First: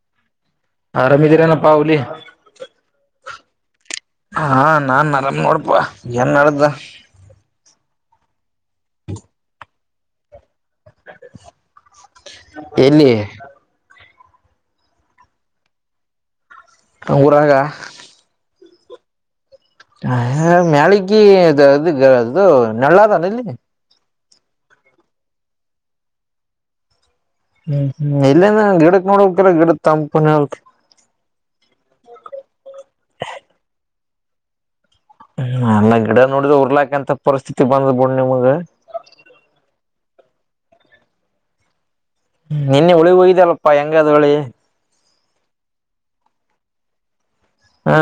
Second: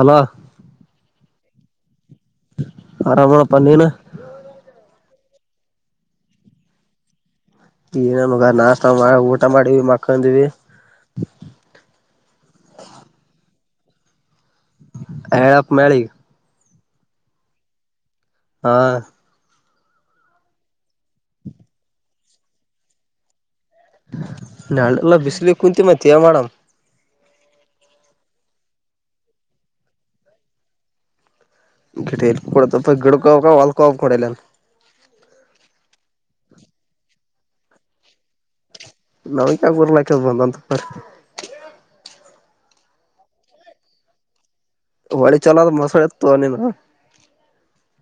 ಅಲ ರಮಿದರನ ಪಾವಲಿ ಹಪ್ಪ ನೀನು ಹಾ ನಾನ್ ಆರಾಮ ನೋಡ್ಪಾ ಏನ್ ನಡ್ದ ಈನನುಗ ನಾಸ್ತ ಊಟ ಮಾಡಿವವಿ ಮಕ್ಕಂದಿವವಿ ಎಲ್ಲಿ ಹೇಳಪ್ಪ ಮಳಿಗ್ ಹಊರಾಗ ಹಾ ಹ ಮ್ಯಾಲಗದು ಅದು ನೆಳ್ಳದಾನ ಇಲ್ಲಿ ನಳಲ್ಲ ಭಿಸಲಿ ಕುಂಂತ ಮಾತಿ ಯ ಮೇಡಮ್ ಹ್ಮ್ ಹ್ಮ್ ಇಲ್ಲಂದ ಗಿಡಕ್ ನೋಡಕರ ಗಿಡ ತಂಪನ ಹಕ್ ಗಿಡೈ ಕೊಡ ತಪ್ಪ ಗಿಡಕಪ್ಪಬೇಕ ವಲ್ ಕಪ್ಪ ಕೊೂಡಲ್ಲನ್ ಹ್ಮ ಎಲ್ಲ ಗಿಡ ನೋಡಿದ್ರೆ ಉರ್ಲಾಕ ಎಂತ ಪರಿಸ್ಥಿತಿ ಬಂದ್ ಬುಣ ನಿಮಗ ನಾವಿಕಗರ್ಲಕ ಬಂದಂತ ಬರ್ ನಿನ್ನೆ ಉಳಿಗ್ ಹಯ್ದಲ್ಲಪ್ಪಾ ಹೆಂಗದ್ ಹಳಿ ಹೊಳಿ ಚಲೋದು ಮಸಳತ ಅನ ಹ್ಮ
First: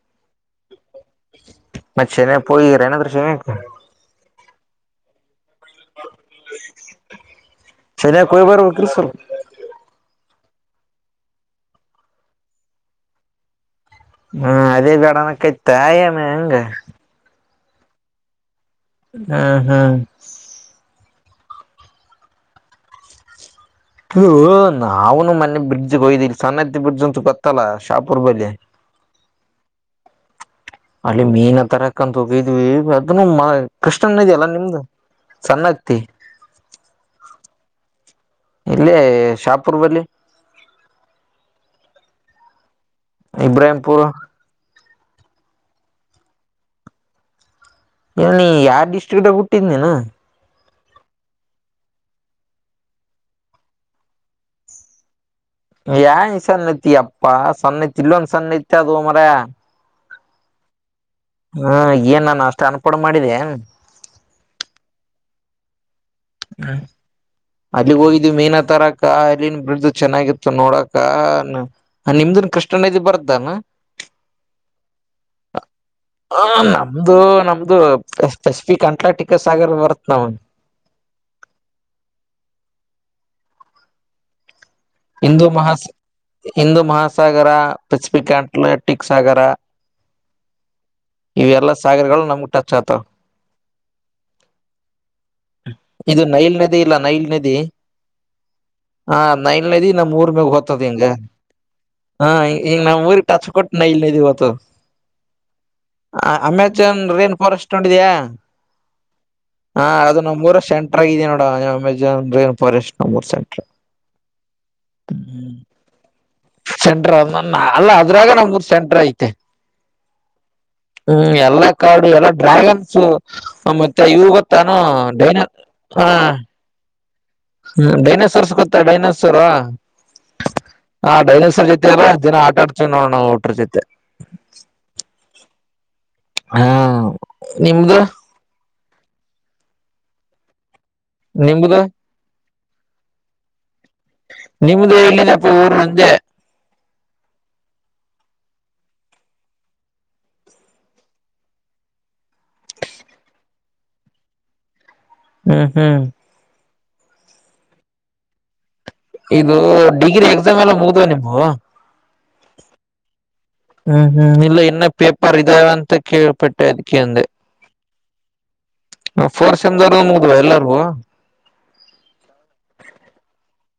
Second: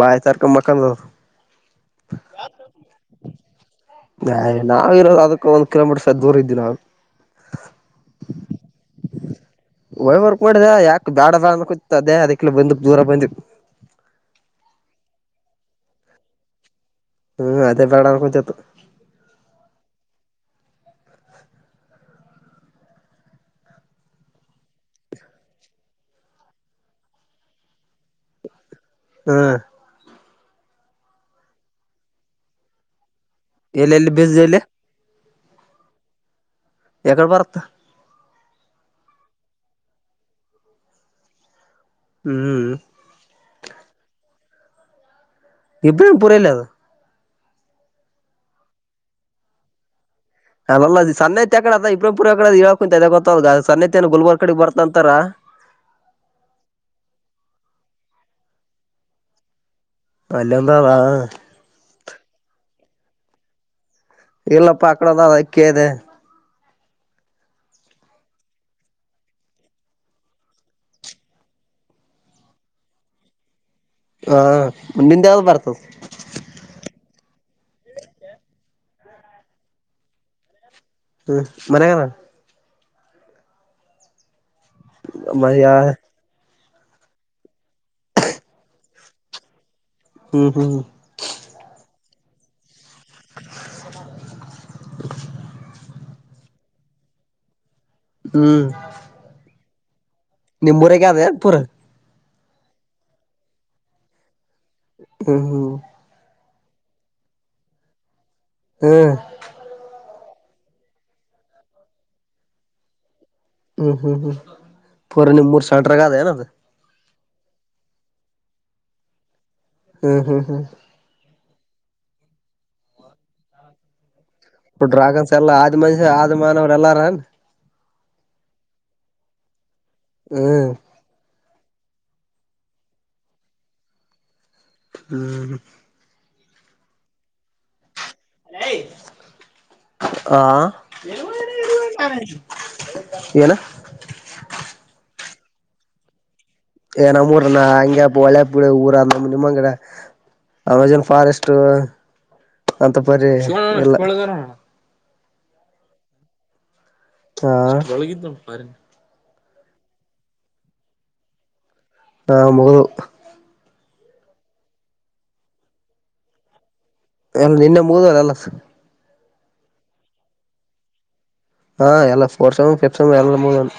ಬಾಯ ಸಾರಕ ಮಕಾನದ ಮ ಚೆನ ಪಯರನ ದಶ ನ ನಾವ್ ಇರೋದು ಅದಕ್ಕೆ ಒಂದು ಕಿಲೋಮೀಟರ್ ಸ ದೂರ ಇದ್ದನ ನಾು ಶನ್ಯಕ್ ಹೋಗಿ ಬರ್ಬೇಕ್ರಿ ಸ್ವಲ್ಪ ವೈವರ್ ನೋಡಿದೆ ಯಾಕ ಬೇಡ ಬೇಡ ಕೂತ ಅದೇ ಅದಕ್ಕೆಲ ಬಂದು ದೂರ ಬಂದಿ ಹ್ಮ್ ಅದೇ ಗಡಾನ ಕಯ್ತಾಯ ಮ ಹೆಂಗ ಹ್ಮ್ ಅದೇ ಬೇಡನ್ ಕೊಂಚೊತ ಹ್ಮ್ ಹ್ಮ್ ಹ ನಾವುನು ಮೊೆ ಬ್ರಿಡ್ಜಗ್ ಹಯ್ದ ಸನ್ನದಿ ಬ್ರಿಡ್ಜ್ ಅಂತ ಗೊತ್ತಲ್ಲ ಶಾಪುರ್ ಬಳಿ ಹ್ಮ ಅಲ್ಲಿ ಮೀನ್ ತರಕ್ಕಂತ ಹೋಗಿದ್ವಿ ಅದನು ಎಲ್ಲೆಲ್ಲಿ ಕಷ್ಟನ ಇದ ಬೀಜ ಅಲ್ಲಾ ಎಲ್ಲಿ ನಿಮ್ದ ಚೆನ್ನಾಗತಿ ಎಕಡೆ ಬರತ್ತ ಇಲ್ಲೇ ಶಾಪುರ್ ಬಲ್ಲಿ ಹ್ಮ್ ಇಬ್ರಾಂಪುರ್ ಎಬಡ ಪರಲ ಅದು ಇಲ್ಲಿ ಯಾರ್ ಡಿಸ್ಟ್ರಿಕ್ ಡ ಬಿುಟ್ಟಿದ್ ನೀನು ಅಲ್ಲ ಅ ಸನ್ನೆತಿ ಕಡೆ ಅದ ಇಬರಪುರ್ ಯ ಕಡೆ ಅ ಹೇಳಾಕ ಕುಂತ ಗೊತ್ತದ ಸನ್ನತ್ತ ಏ ಗುಲ್ಬರ್ ಕಡೆ ಬತ ಅಂತಾರ ನ್ ಸನ್ನತಿ ಯಾಪ್ಪಾ ಸನ್ನತಿ ಇನ್ನೊಂದು ಸನ್ನತಿ ಇತ್ತು ಮಾರಾಯ ಅಲ್ಲಿದವ ಹಾ ಏನ್ ನಾನು ಅಷ್ಟೇ ಅನ್ಪೊಂಡ ಮಾಡಿದ್ದೇ ಇಲ್ಲಪ್ಪ ಆಕಡದಗೆ ಕೇಳಿದೆ ಹ್ಮ ಅಲ್ಲಿ ಹೋಗಿದವಿ ಮೀನ ತರಕ್ಕ ಅಲ್ಲಿನ್ ಬಿದು ಚೆನ್ನಾಗಿತ್ತು ನೋಡಕ ನಿಮ್ದ ಕಸ್ಟಮಿಜಿ ಗೆ ಬರ್ತಾನ ಹಾ ನಿಂದು ಯಾವುದು ಬರ್ತದೆ ಹ ನಮ್ದು ನಮ್ದು ಪೆಸಿಫಿಕ್ ಅಂಟಾರಟಿಕಾ ಸಾಗರ್ ಬರ್ತಾವ ನೋಡು ಹ್ಮ್ ಮನೆೆಯಾಗ ಹಿಂದೂ ಮಯ್ಯ ಮಹಾಸ ಹಿಂದೂ ಮಹಾಸಾಗರ ಪೆಸಿಫಿಕ್ ಆಂಟಲಾಟಿಕ್ ಸಾಗರ ಹ್ಮ್ ಹ್ಮ್ ಇವೆಲ್ಲಾ ಸಾಗರಗಳು ನಮಗೆ ಟಚ್ ಆತವ್ ಇದು ನೈಲ್ ನದಿ ಇಲ್ಲ ನೈಲ್ ನದಿ ಹ್ಮ್ ಹ ನೈಲ್ ನದಿ ನಮ್ ಊರ್ ಮ್ಯಾಗ ಹೋಗ್ತದೆ ನಿಮ್ಮೂರಾಗೆ ಹಿಂಗ ಅದ ಏನ್ ಪೂರ ಹಾ ಈಗ ನಮ್ ಊರಿಗೆ ಟಚ್ ಕೊಟ್ಟು ನೈಲ್ ನದಿ ಹೋತಾದ್ಧ ಹ್ಮಹ್ಮ್ ರೈನ್ ಫಾರೆಸ್ಟ್ ನೋಡಿದೀಯ ಹ್ಮ್ ಅದು ನಮ್ಮ ಊರ ಸೆಂಟರ್ ಆಗೀದೇ ನೋಡು ಅಮೆಜಾನ್ ರೈನ್ ಫಾರೆಸ್ಟ್ ಹ್ಮ್ ಹ್ಮ್ ಹ್ಮ್ ಪೂರ ನಿಮ್ಮ ಊರು ಸೆಂಟರ್ ಅದಾಗೇನು ಅದು ಸೆಂಟಾರ್ ಅಲ್ಲ ಅದ್ರಾಗ ನಮ್ ಊರು ಸೆಂಟ್ರ ಐತೆ ಹ್ಮ್ ಹ್ಮ್ ಹ್ಮ್ ಹ್ಮ್ ಎಲ್ಲಾ ಕಾಡು ಎಲ್ಲ ಡ್ರ್ಯಾಗನ್ಸ್ ಮತ್ತೆ ಇವು ತಾನು ಡ್ರಾಗನ್ಸ್ ಡೈನೋ ಎಲ್ಲ ಆದಿ ಮನುಷ್ಯ ಆದಿ ಮಾನವ್ರ ಎಲ್ಲಾರೇನ್ ಹ್ಮ ಡೈನೋಸರ್ ಗೊತ್ತಾ ಡೈನೋಸರ್ ಹ್ಮ್ ಹಾ ಡೈನೋಸರ್ ಜೊತೆ ಅಲ್ಲ ದಿನ ಆಟ ಆಡ್ಕೊಂಡ ನೋಡಿಕೊಂಡು ಊಟ್ರ ಜೊತೆ ಹ್ಮ ಹಾ ನಿಮ್ದ ಆ ನಿಮ್ದು ಏನು ನಿಮ್ದು ಎಲ್ಲಿದಪ್ಪ ಊರು ಅಂದೇ ಏ ನಮ್ಮ ಊರು ಹಂಗೆಪ್ಪ ಒಳೆ ಪುಳೆ ಊರಮ್ಮ ನಿಮ್ಮಂಗಡೆ ಅಮೆಜಾನ್ ಫಾರೆಸ್ಟ್ ಅಂತ ಪರಿ ಇಲ್ಲ ಹ್ಮ್ ಹ್ಮ್ ಹಾ ಇದು ಡಿಗ್ರಿ ಎಕ್ಸಾಮ್ ಎಲ್ಲ ಮುಗಿದವಾ ನಿಂದು ಹ ಮುಗಿದ್ದವು ಹ್ಮ್ ಹ್ಮ್ ಇಲ್ಲ ಇನ್ನ ಪೇಪರ್ ಇದಾವ ಅಂತ ಕೇಳಪಟ್ಟೆ ಎಲ್ಲಾ ನಿನ್ನೆ ಮುಗದವು ಫೋರ್ತ್ ಸೇಮ್ ಅವು ಮುಗಿದ್ವ ಎಲ್ಲರದು ಹಾ ಎಲ್ಲ ಫೋರ್ ಹಾಳು ಮುಳು ಎಲ್ಲಾ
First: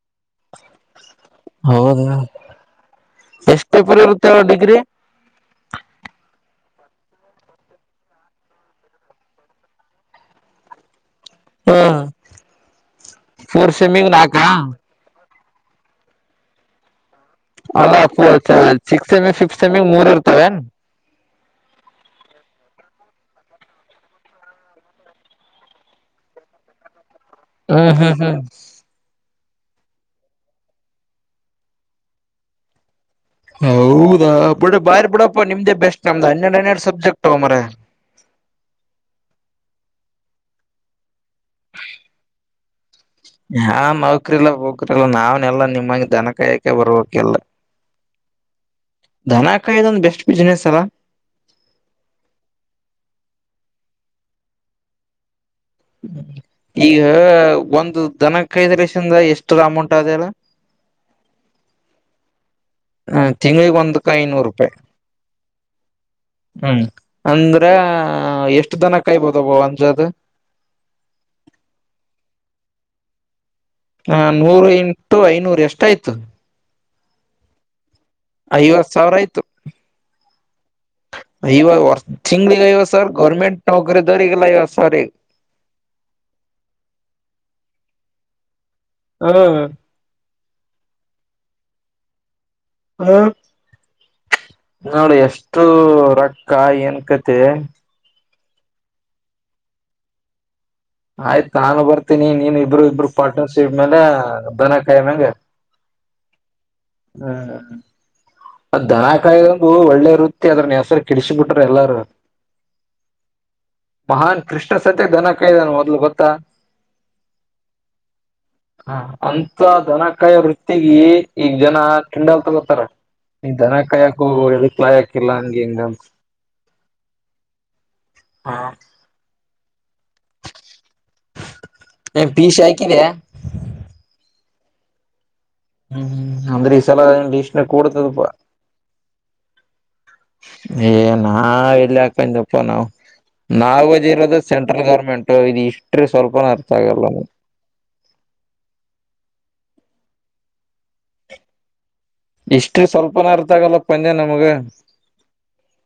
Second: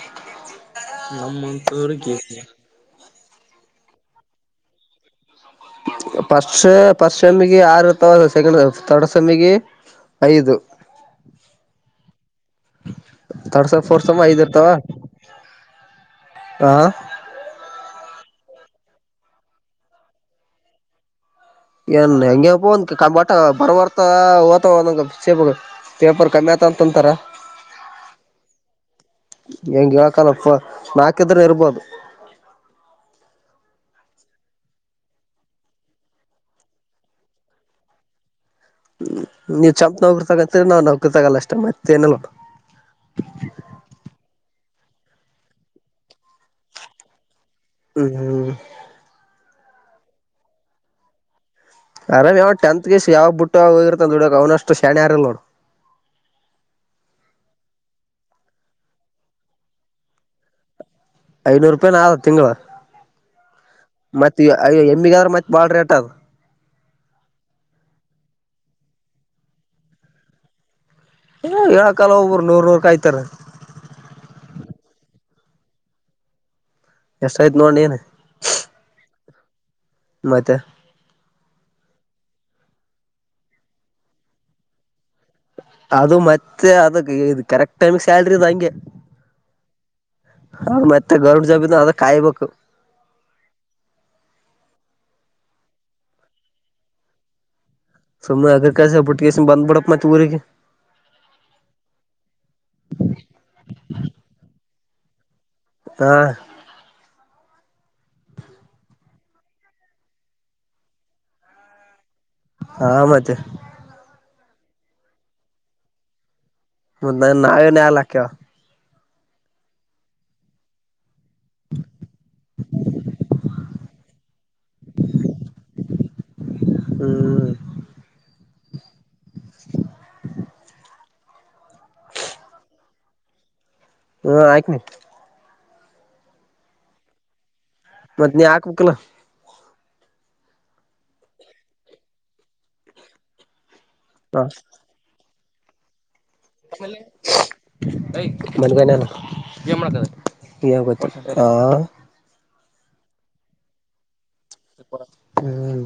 ಹೌದಾ [unintelligible] ಎಷ್ಟ್ ಪೇಪರ್ ಇರುತ್ತೆ ಹೇಳು ಡಿಗ್ರಿ ಫಸ್ಟ್ ಫಸ್ಟ್ ಸಮ್ಮಿಗೆ ಆರು ಇತವ್ ಸೆಕಂಡ್ ಥರ್ಡ್ ಸಮ್ಮಿಗೆ ಐದು ಹ ಥರ್ಡ್ ಫೋರ್ ಸೇಮ್ ಫೋರ್ತ್ ಸೆಮಿಗ್ ಸೇಮ್ ಐದು ನಾಕಾ ಇರ್ತಾವ ಹಾ [unintelligible] ಅಲ್ಲ ಸಿಕ್ಸ್ ಎಮಿ ಫಿಫ್ತ್ ಎಮಿ ಮೂರ್ ಇರ್ತವ ಏನ ಏನ್ ಹೆಂಗೆಪ್ಪ ಒಂದ ಕಟ ಬರಬರ್ತ ಓತ ಒಂಗ ಸೇಪ ಪೇಪರ್ ಕಮ್ಮಿ ಆತ ಅಂತಂತಾರ ಹ್ಮ್ ಹ್ಮ್ ಹ್ಮ್ ಹೆಂಗ ಯಕಲ್ಲಪ್ಪ ನಾಲ್ಕಿದ್ರೆ ಇರ್ಬೋದು ಹೌದಾ ಬಿ ಬ ಬಿಡಪ್ಪ ನಿಮ್ದೇ ಬೆಸ್ಟ್ ನಮ್ದ್ ಹನ್ನೆರಡ್ ಹನ್ನೆರಡು ಸಬ್ಜೆಕ್ಟ್ ಮಾರಾಯ [inaudible] ಹ್ಮ್ ನೀವು ಚಂಪ ನವರು ತಗತ್ರ ನಾವು ನವಕ್ರ ತಗಲ್ಲ ಅಷ್ಟ ಮತ್ತೆ ಏನಲ್ಲ ಯಾವ ನೌಕರಿಲ್ಲ ಹೋಗ್ರಲ್ಲ ನಾವನೆ ಎಲ್ಲಾ ನಿಮ್ಮಂಗ ದನ ಕಾಯಕೆ ಬರ್ಕಲ್ಲ ಹ್ಮ್ ಹ್ಮ ಧನಕಾಯ ದೊಂದು ಬೆಸ್ಟ್ ಬಿಸ್ನೆಸ್ ಅಲ್ಲ ಅರಾಮ್ ಯಾವ್ ಟೆತ್ಗೆಸ್ ಯಾವ್ ಬುಟ್ಟ ಹೋಗಿತ ನದುಡಕ್ ಅವ್ನಷ್ಟ ಶೇಣ್ಯ ಆರಲ್ ನೋಡು ಈಗ ಒಂದು ದನ ಕೈದ ಲಸಿಂದ ಎಷ್ಟ ಅಮೌಂಟ್ ಅಲ್ಲ ಹೇಳು ಐನೂರು ರೂಪಾಯಿನ ಆದ ತಿಂಗಳು ಹ ತಿಂಗಳಿಗೆ ಒಂದಕ್ಕ ಐನೂರು ರೂಪಾಯಿ ಎಮ್ಮಿಗಾದ್ರ ಮತ್ ಬಾಳ್ ರೇಟ್ ಅದ ಹ್ಮ್ ಅಂದ್ರೆ ಎಷ್ಟು ದನ ಕೈ ಬದು ಭಂ ಜತೆ ಹ ಹೇಳ ಕಾಲ ಒಬರು ನೂರ್ ನೂರ್ ಕಾಯ್ತಾರ ಹಾ ನೂರು ಎಂಟು ಐನೂರು ಎಷ್ಟ ಆಯ್ತು ಎಷ್ಟ ಆಯ್ತು ನೋಡಣ ನಿನ್ ಐವತ್ ಸಾವಿರ ಆಯ್ತು ಮತ್ತೆ ಇಐವ ವರ್ ತಿಂಗಳಿಗ ಐವತ್ತ ಸಾವಿರ ಗವರ್ಮೆಂಟ್ ನೌಕರಿ ದರಿಗಲ್ಲ ಐವತ್ತ ಸಾವಿರ ಈಗ ಅದು ಮತ್ತೆ ಅದಕ್ ಇದು ಕರೆಕ್ಟ್ ಟೈಮಗೆ ಸ್ಯಾಲ್ರಿ ಇದ ಹಂಗೆ ಹಾ ಹ ಮತ್ತೆ ಗವರ್ನಮೆಂಟ್ ಜಬಿಂದ ಅದ ಕಾಯ್ಬೇಕು ಹಾ ನೋಡಿ ಎಷ್ಟು ರೊಕ್ಕ ಏನ್ ಕತೆ ಸುಮ್ಮನೆ ಅದಕ ಅಸೆ ಬುಟ್ಟಿಗೆಸ ಬಂದ ಬಿಡಪ್ಪ ಮತ್ತ ಊರಿಗೆ. ಆಯ್ತ್ ನಾನು ಬರ್ತೀನಿ ನೀನ್ ಇಬ್ರು ಇಬ್ರು ಪಾರ್ಟ್ನರ್ಶಿಪ್ ಮೇಲೆ ಬನ ಕಾಯಮಂಗ ಹಾ ಹ್ಮ್ ಹ್ಮ ಹ್ಮ ಅದ್ ದನ ಕಾಯಂಗು ಒಳ್ಳೆ ವೃತ್ತಿ ಅದ್ರನ್ನ ಹೆಸರು ಕೆಡಸಿ ಬಿಟ್ರ ಎಲ್ಲಾರ ಹ ಮತ್ತೆ ಹಾ ಕೃಷ್ಣ ಸತ್ಯೇ ಧನ ಕೈದ ಮೊದಲು ಗೋತ್ತಾ ಮ ನ ನಾವೇನ್ಯಾಲ ಹಾಕ್ಯವ ಹಾ ಅಂತ ದನಕಾಯಿ ವೃತ್ತಿಗೆ ಈಗ ಜನ ಕಿಂಡಲ್ ತಗೋತಾರ ನೀ ದನ ಕಾಯಾಕು ಎದಕ ಲಾಯಾಕಿಲ್ಲ ಹಂಗ ಹಂಗ ಅಂತ ಹ್ಮ್ ಪೀಶಾಯ ಕಿದೆ ಹ ಆಯಕ ನೀ ಹ್ಮ್ ಹ್ಮ್ ಅಂದ್ರೆ ಈ ಸಲ ಇಷ್ಟ ಮತ್ತ ನೀ ಹಾಕ್ಬೇಕಕ್ಲ್ ಏ ನಾ ಎಲ್ಲಿ ಹಾಕಂದಪ್ಪ ನಾವು ನಾವ ಇರೋದು ಹ ಸೆಂಟ್ರಲ್ ಗೌರ್ಮೆಂಟ್ ಇದು ಇಷ್ಟ [unintelligible] ಮನೆಗನಾನ ಹ ಹಿಸ್ಟರಿ ಸ್ವಲ್ಪನ ಅರ್ತಾಗಲ್ಲ ಪಂದ್ಯ ನಮ [unintelligible] ಹ್ಮ್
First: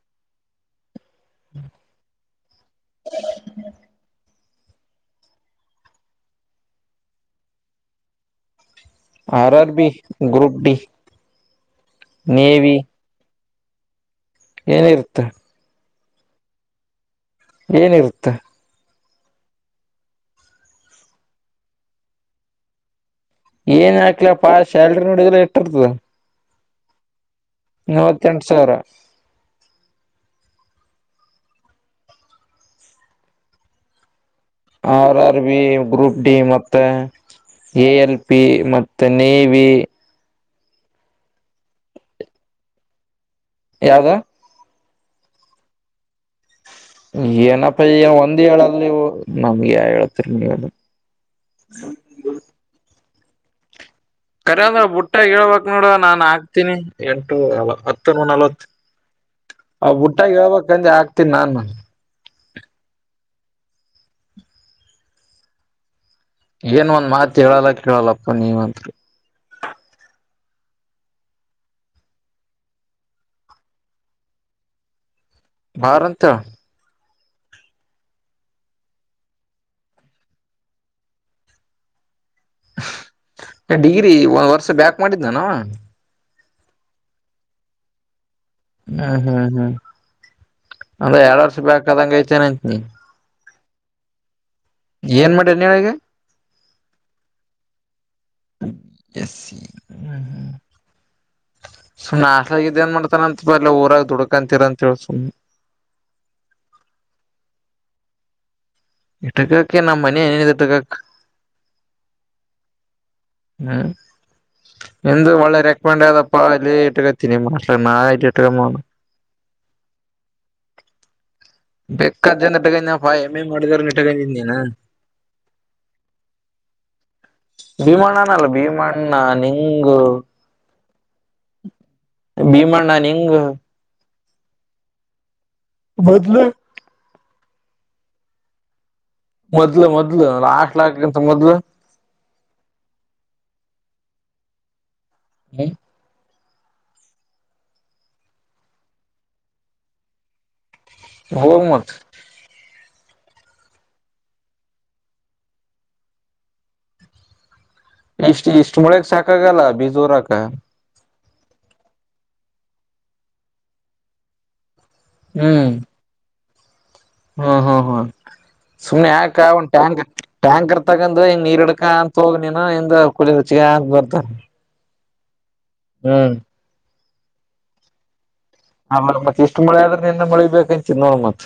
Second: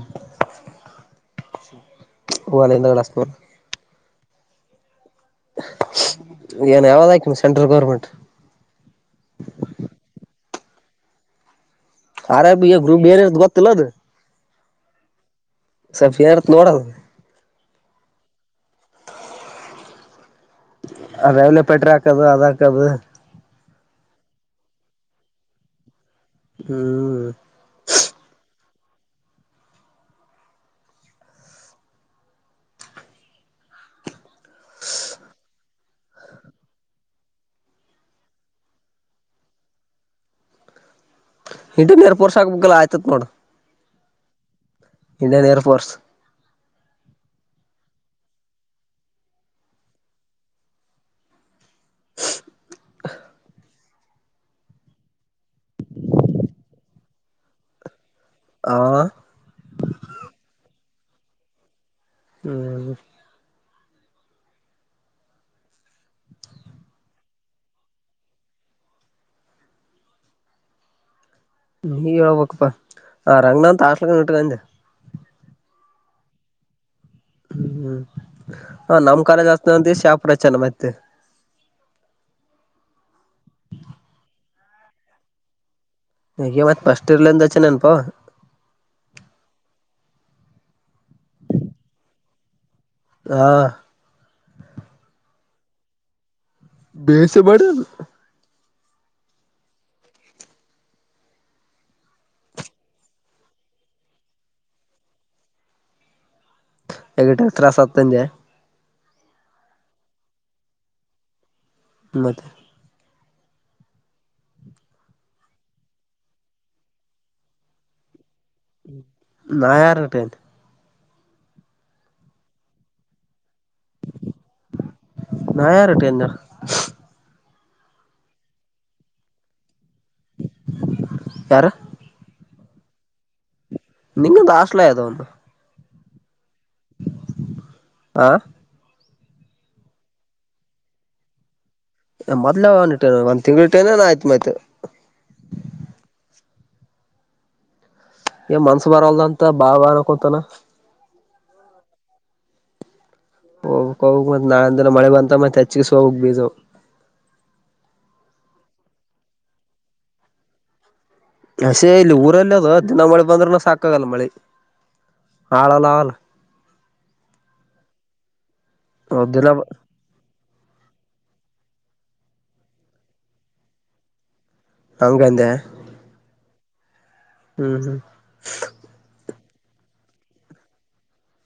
ಅಾಲಂದ ಕ್ಲಸ್ಪುರ್ ಏನ್ ಯಾವ್ದಕಿನ ಸೆಂಟ್ರಲ್ ಗೌರ್ಮೆಂಟ್ ಆಆ ಬಿ ಗ್ರೂಪ್ ಡಿ ಅಾರ ಗ್ರರುಪ ಗೊತ್ತತಲ್ಲದ ಏನಿರುತ್ತೆ ಸಫಿಯತ್ ನೋಡದು ಏನಿರುತ್ತೆ ಅ ರೈಲ ಪೆಟ್ರ ಹಾಕದು ಅದಾಕದು ಏನ್ ಹಾಕ್ಲಪ್ಪಾ ಶ್ಯಲ್ರಿ ನೋಡಿದ್ರ ಇಟ್ಟಿರ್ತದ ಹ್ಮ್ ನವತ್ತೆಂಟು ಸಾವರ R R B group D ಮತ್ತೆ ಎ ಎಲ್ ಪಿ ಮತ್ತೆ ನೇವಿ ಇಟನ್ ಎಏರ್ಪೋರ್ ಶಾಕ ಬಗ್ಗೆಲ್ಲ ಆಯತತ್ ನೋಡ ಯಾವ್ದ ಇಂಡಿಯನ್ ಏರ್ಫೋರ್ಸ್ ಏನಪ್ಪ ಒಂದ್ ಹೇಳಲ್ ನೀವು ನಮ್ಗೆ ಹೇಳ್ತಿರಿ ನೀ ಹ್ಮ ಖರಿ ಅಂದ್ರ ಬುಟ್ಟ ಹೇಳ್ಬಕ್ ನೋಡುವ ನಾನ್ ಹಾಕ್ತೀನಿ ಎಂಟು ನಲ್ವತ್ತು ಆ ಆ ಬುಟ್ಟಾಗ ಹೇಳ್ಬೇಕಂದೆ ಆಗ್ತನಿ ನಾನು ಹ್ಮ್ ಏನ್ ಒಂದ್ ಮಾತ್ ಹೇಳಲ್ಲ ಕೇಳಲ್ಲಪ್ಪ ನೀವಂತ ನೀ ಹೇಳಳ್ಬೇಕಪ್ಪಾ ಆ ರಂಗನಾಂತ ಆಾಟ್ಕ್ಕ ನಟಕಂದೆ ಮಾರಂತ ಹ್ಮ್್ಮ್ ಹ ನಮ್ ಕಾಲಜಸ್ತಂತ ಶಾಪುರ ಚೆನ್ನ ಮತ್ತ ಡ್ನ ಡಿಗ್ರಿ ಒಂದ್ ವರ್ಷ ಬ್ಯಾಕ್ ಮಾಡಿದ್ನಾನ ಹಗೆ ಮತ್ತತ್ ಪಫಸ್ಟ್ ಇರ್ಲಂದಚೆ ನೆನ್ಪ ಹ್ಮ್ ಹ್ಮ್ ಹ್ಮ್ ಅಂದ್ರೆ ಎರಡ್ ವರ್ಷ ಬಕ್ದಂಗ ಐತೆೇನೆಂತ ನೀ ಹಾ ಏನ್ ಮಾಡಿ ನೀಳಗೆ ಭೇಸ ಬಡ ಎಸ್ಸ ಹ್ಮ ಹ್ಮ್ ಸುಮ್ಮ್ನೆ ಆಸ್ಲಾಗಿದ್ದ್ ಏನ್ ಮಾಡ್ತಾನಂತ ಬ ಎಲ್ಲ ಊರಾಗ ದುಡಕಂತೀರ ಅಂತೇಳಿ ಸುಮ್ಮ್ನೆ ಎಗಟತ್ರಾಸತ್ತಜ ಇಟ ಕಕ ನಮ್ಮ ಮನಿನ್ನ ಇಟ್ಟ ಕಕ್ ಮತ್ತ ಹ್ಮ್ ಎಂದು ಒಳ್ಳೆ ರೆಕಮಂಡ್ ಅದಪ್ಪ ಅಲ್ಲಿ ಇಟ್ಗತ್ತೀನಿ ಮಾ ನ ನಾ ಯಾರನಟೇನ್ ಬೇಕಾದ ಜನಗ ಮಾಡಗಟಕ ನಾ ಯಾರ ಇಟ್ಟೇನ್ ಭೀಮಣ್ಣನಲ್ಲ ಭೀಮಣ್ಣ ನಿಂಗು ಯಾರ ಭೀಮ್ಣನ್ ಹೆಂಗ್ ನಿಂಗ ದಾ ಆಸ್ಲದ ಒಂದು ಬದಲು ಆ ಮೊದ್ಲು ಮೊದ್ಲು ಆಾಕ್ಲಾಕ್ಕ್ಕಂತ ಮೊದ್ಲು ಮೊದ್ೇ ಒ ಇಟ್ಟಟೇನ ಒಂದ್ ತಿಂಗ್ಳ ಇ ಟೇನ ಆಯ್ತ್ು ಆಯ್ತು ಹ್ಮ ಮನ್ಸ ಬರಲ್ದ ಅಂತ ಬಾ ಅನ್ಕೊತಾನ ಹೋಗ ಮತ್ ಹೋಗಕ್ ಹೋಗ ಮತ್ತತ್ ನಾಳೆಂದಿನ ಮಳೆ ಬಂತ ಮತ್ತೆ ಹೆಚ್ಚಗಸ್ ಹೋಗಕ್ ಬೀಜ ಇಷ್ಟ ಇಷ್ಟ ಮಳಗ್ ಸಾಕಾಗಲ್ಲ ಬೀಜೋರಾಕ ಹಸೇ ಇಲ್ಲಿ ಊರಲ್ಲಿ ಅದು ದಿನ ಮಳೆ ಬಂದ್ರನು ಸಾಕಾಗಲ್ಲ ಮಳಿ ಹ್ಮ್ ಹಳಲ್ಲ ಆಲ್ಲ ಹ್ಮ್ ಹ್ಮ್ ಹ್ಮ್ ಸುಮ್ನೆ ಯಾಕ ದಿನ ಒಟ್ಯಾಂಕ್ ಟ್ಯಾಂಕರ್ ತಗೊಂಡ ಹನ್ ನೀರ್ ಹಡಕ ಅಂತ ಹೋಗಿ ನೀನು ಹಿಂದ ಕುಳಿಚ್ಚಗ ಅಂತ ಬರ್ತಾರೆ ಹಂಗ ಅಂದೆ ಹ್ಮ್ ಹ್ಮ್ ಹ್ಮ್ ಆಮೇಲೆ ಮತ್ ಇಷ್ಟ್ ಮಳೆ ಆದ್ರ ನಿಿಂದ ಮಳೆ ಬಂತ ನೋಡ ಮತ್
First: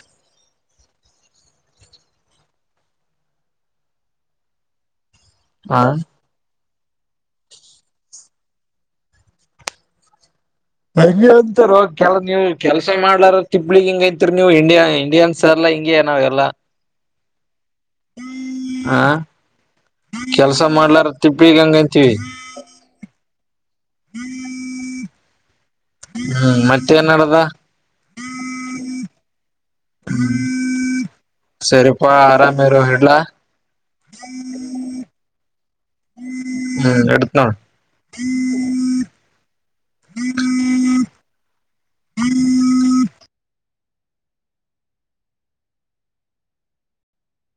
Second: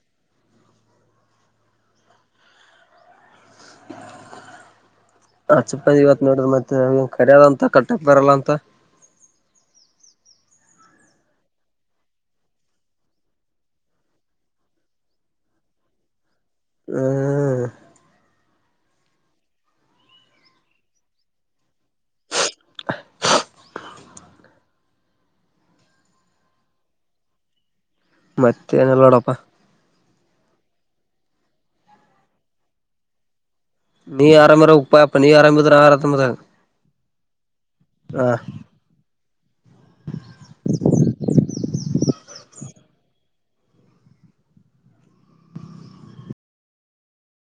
ಆ ಹ ಚುಪ್ಪಾಗಿ ಇವತ್ ನೋಡ್ರ ಮತ್ತೆ ಕರಿಾದ ಅಂತ ಕಟ್ಟಕ್ ಬರಲ್ಲ ಅಂತ ಹಗೆ ಅಂತಾರ ಕೆ ನೀವ್ ಕೆಲ್ಸ ಮಾಡ್ಲಾರ ತಿಬ್ಳಗ್ ಹಿಂಗೈತ್ರಿ ನೀವು ಇಂಡಿಯಾ ಇಂಡಿಯನ್ಸ್ ಎಲ್ಲ ಇಂಗಏನಾವಾಗೆ ಎಲ್ಲ ಹ್ಮ್ ಹಾ ಕೆಲ್ಸ ಮಾಡ್ಲಾರ ತಿಪ್ಪಿಗಂಗಂತೀವಿ ಹ್ಯಾಂ ಹ್ಮ್ ಮತ್ತೆ ಏನ್ಡದ ಮತ್ತೆ ಏನೆಲ್ಲ ನಡಪ್ಪ ಸರಿಪ್ಪಾ ಆರಾಮೇರ ಹೇಳಡ್ಲ ನೀ ಆರಾಮರ ಉಪ್ಪಾ ಅಪ್ಪ ನೀ ಆರಾಮ್ದ್ರ ಆರಾಮ ಹತ್ತಂಬ ಹ್ಮ್ ಇಡ್ತ್ ನೋಡ ಹ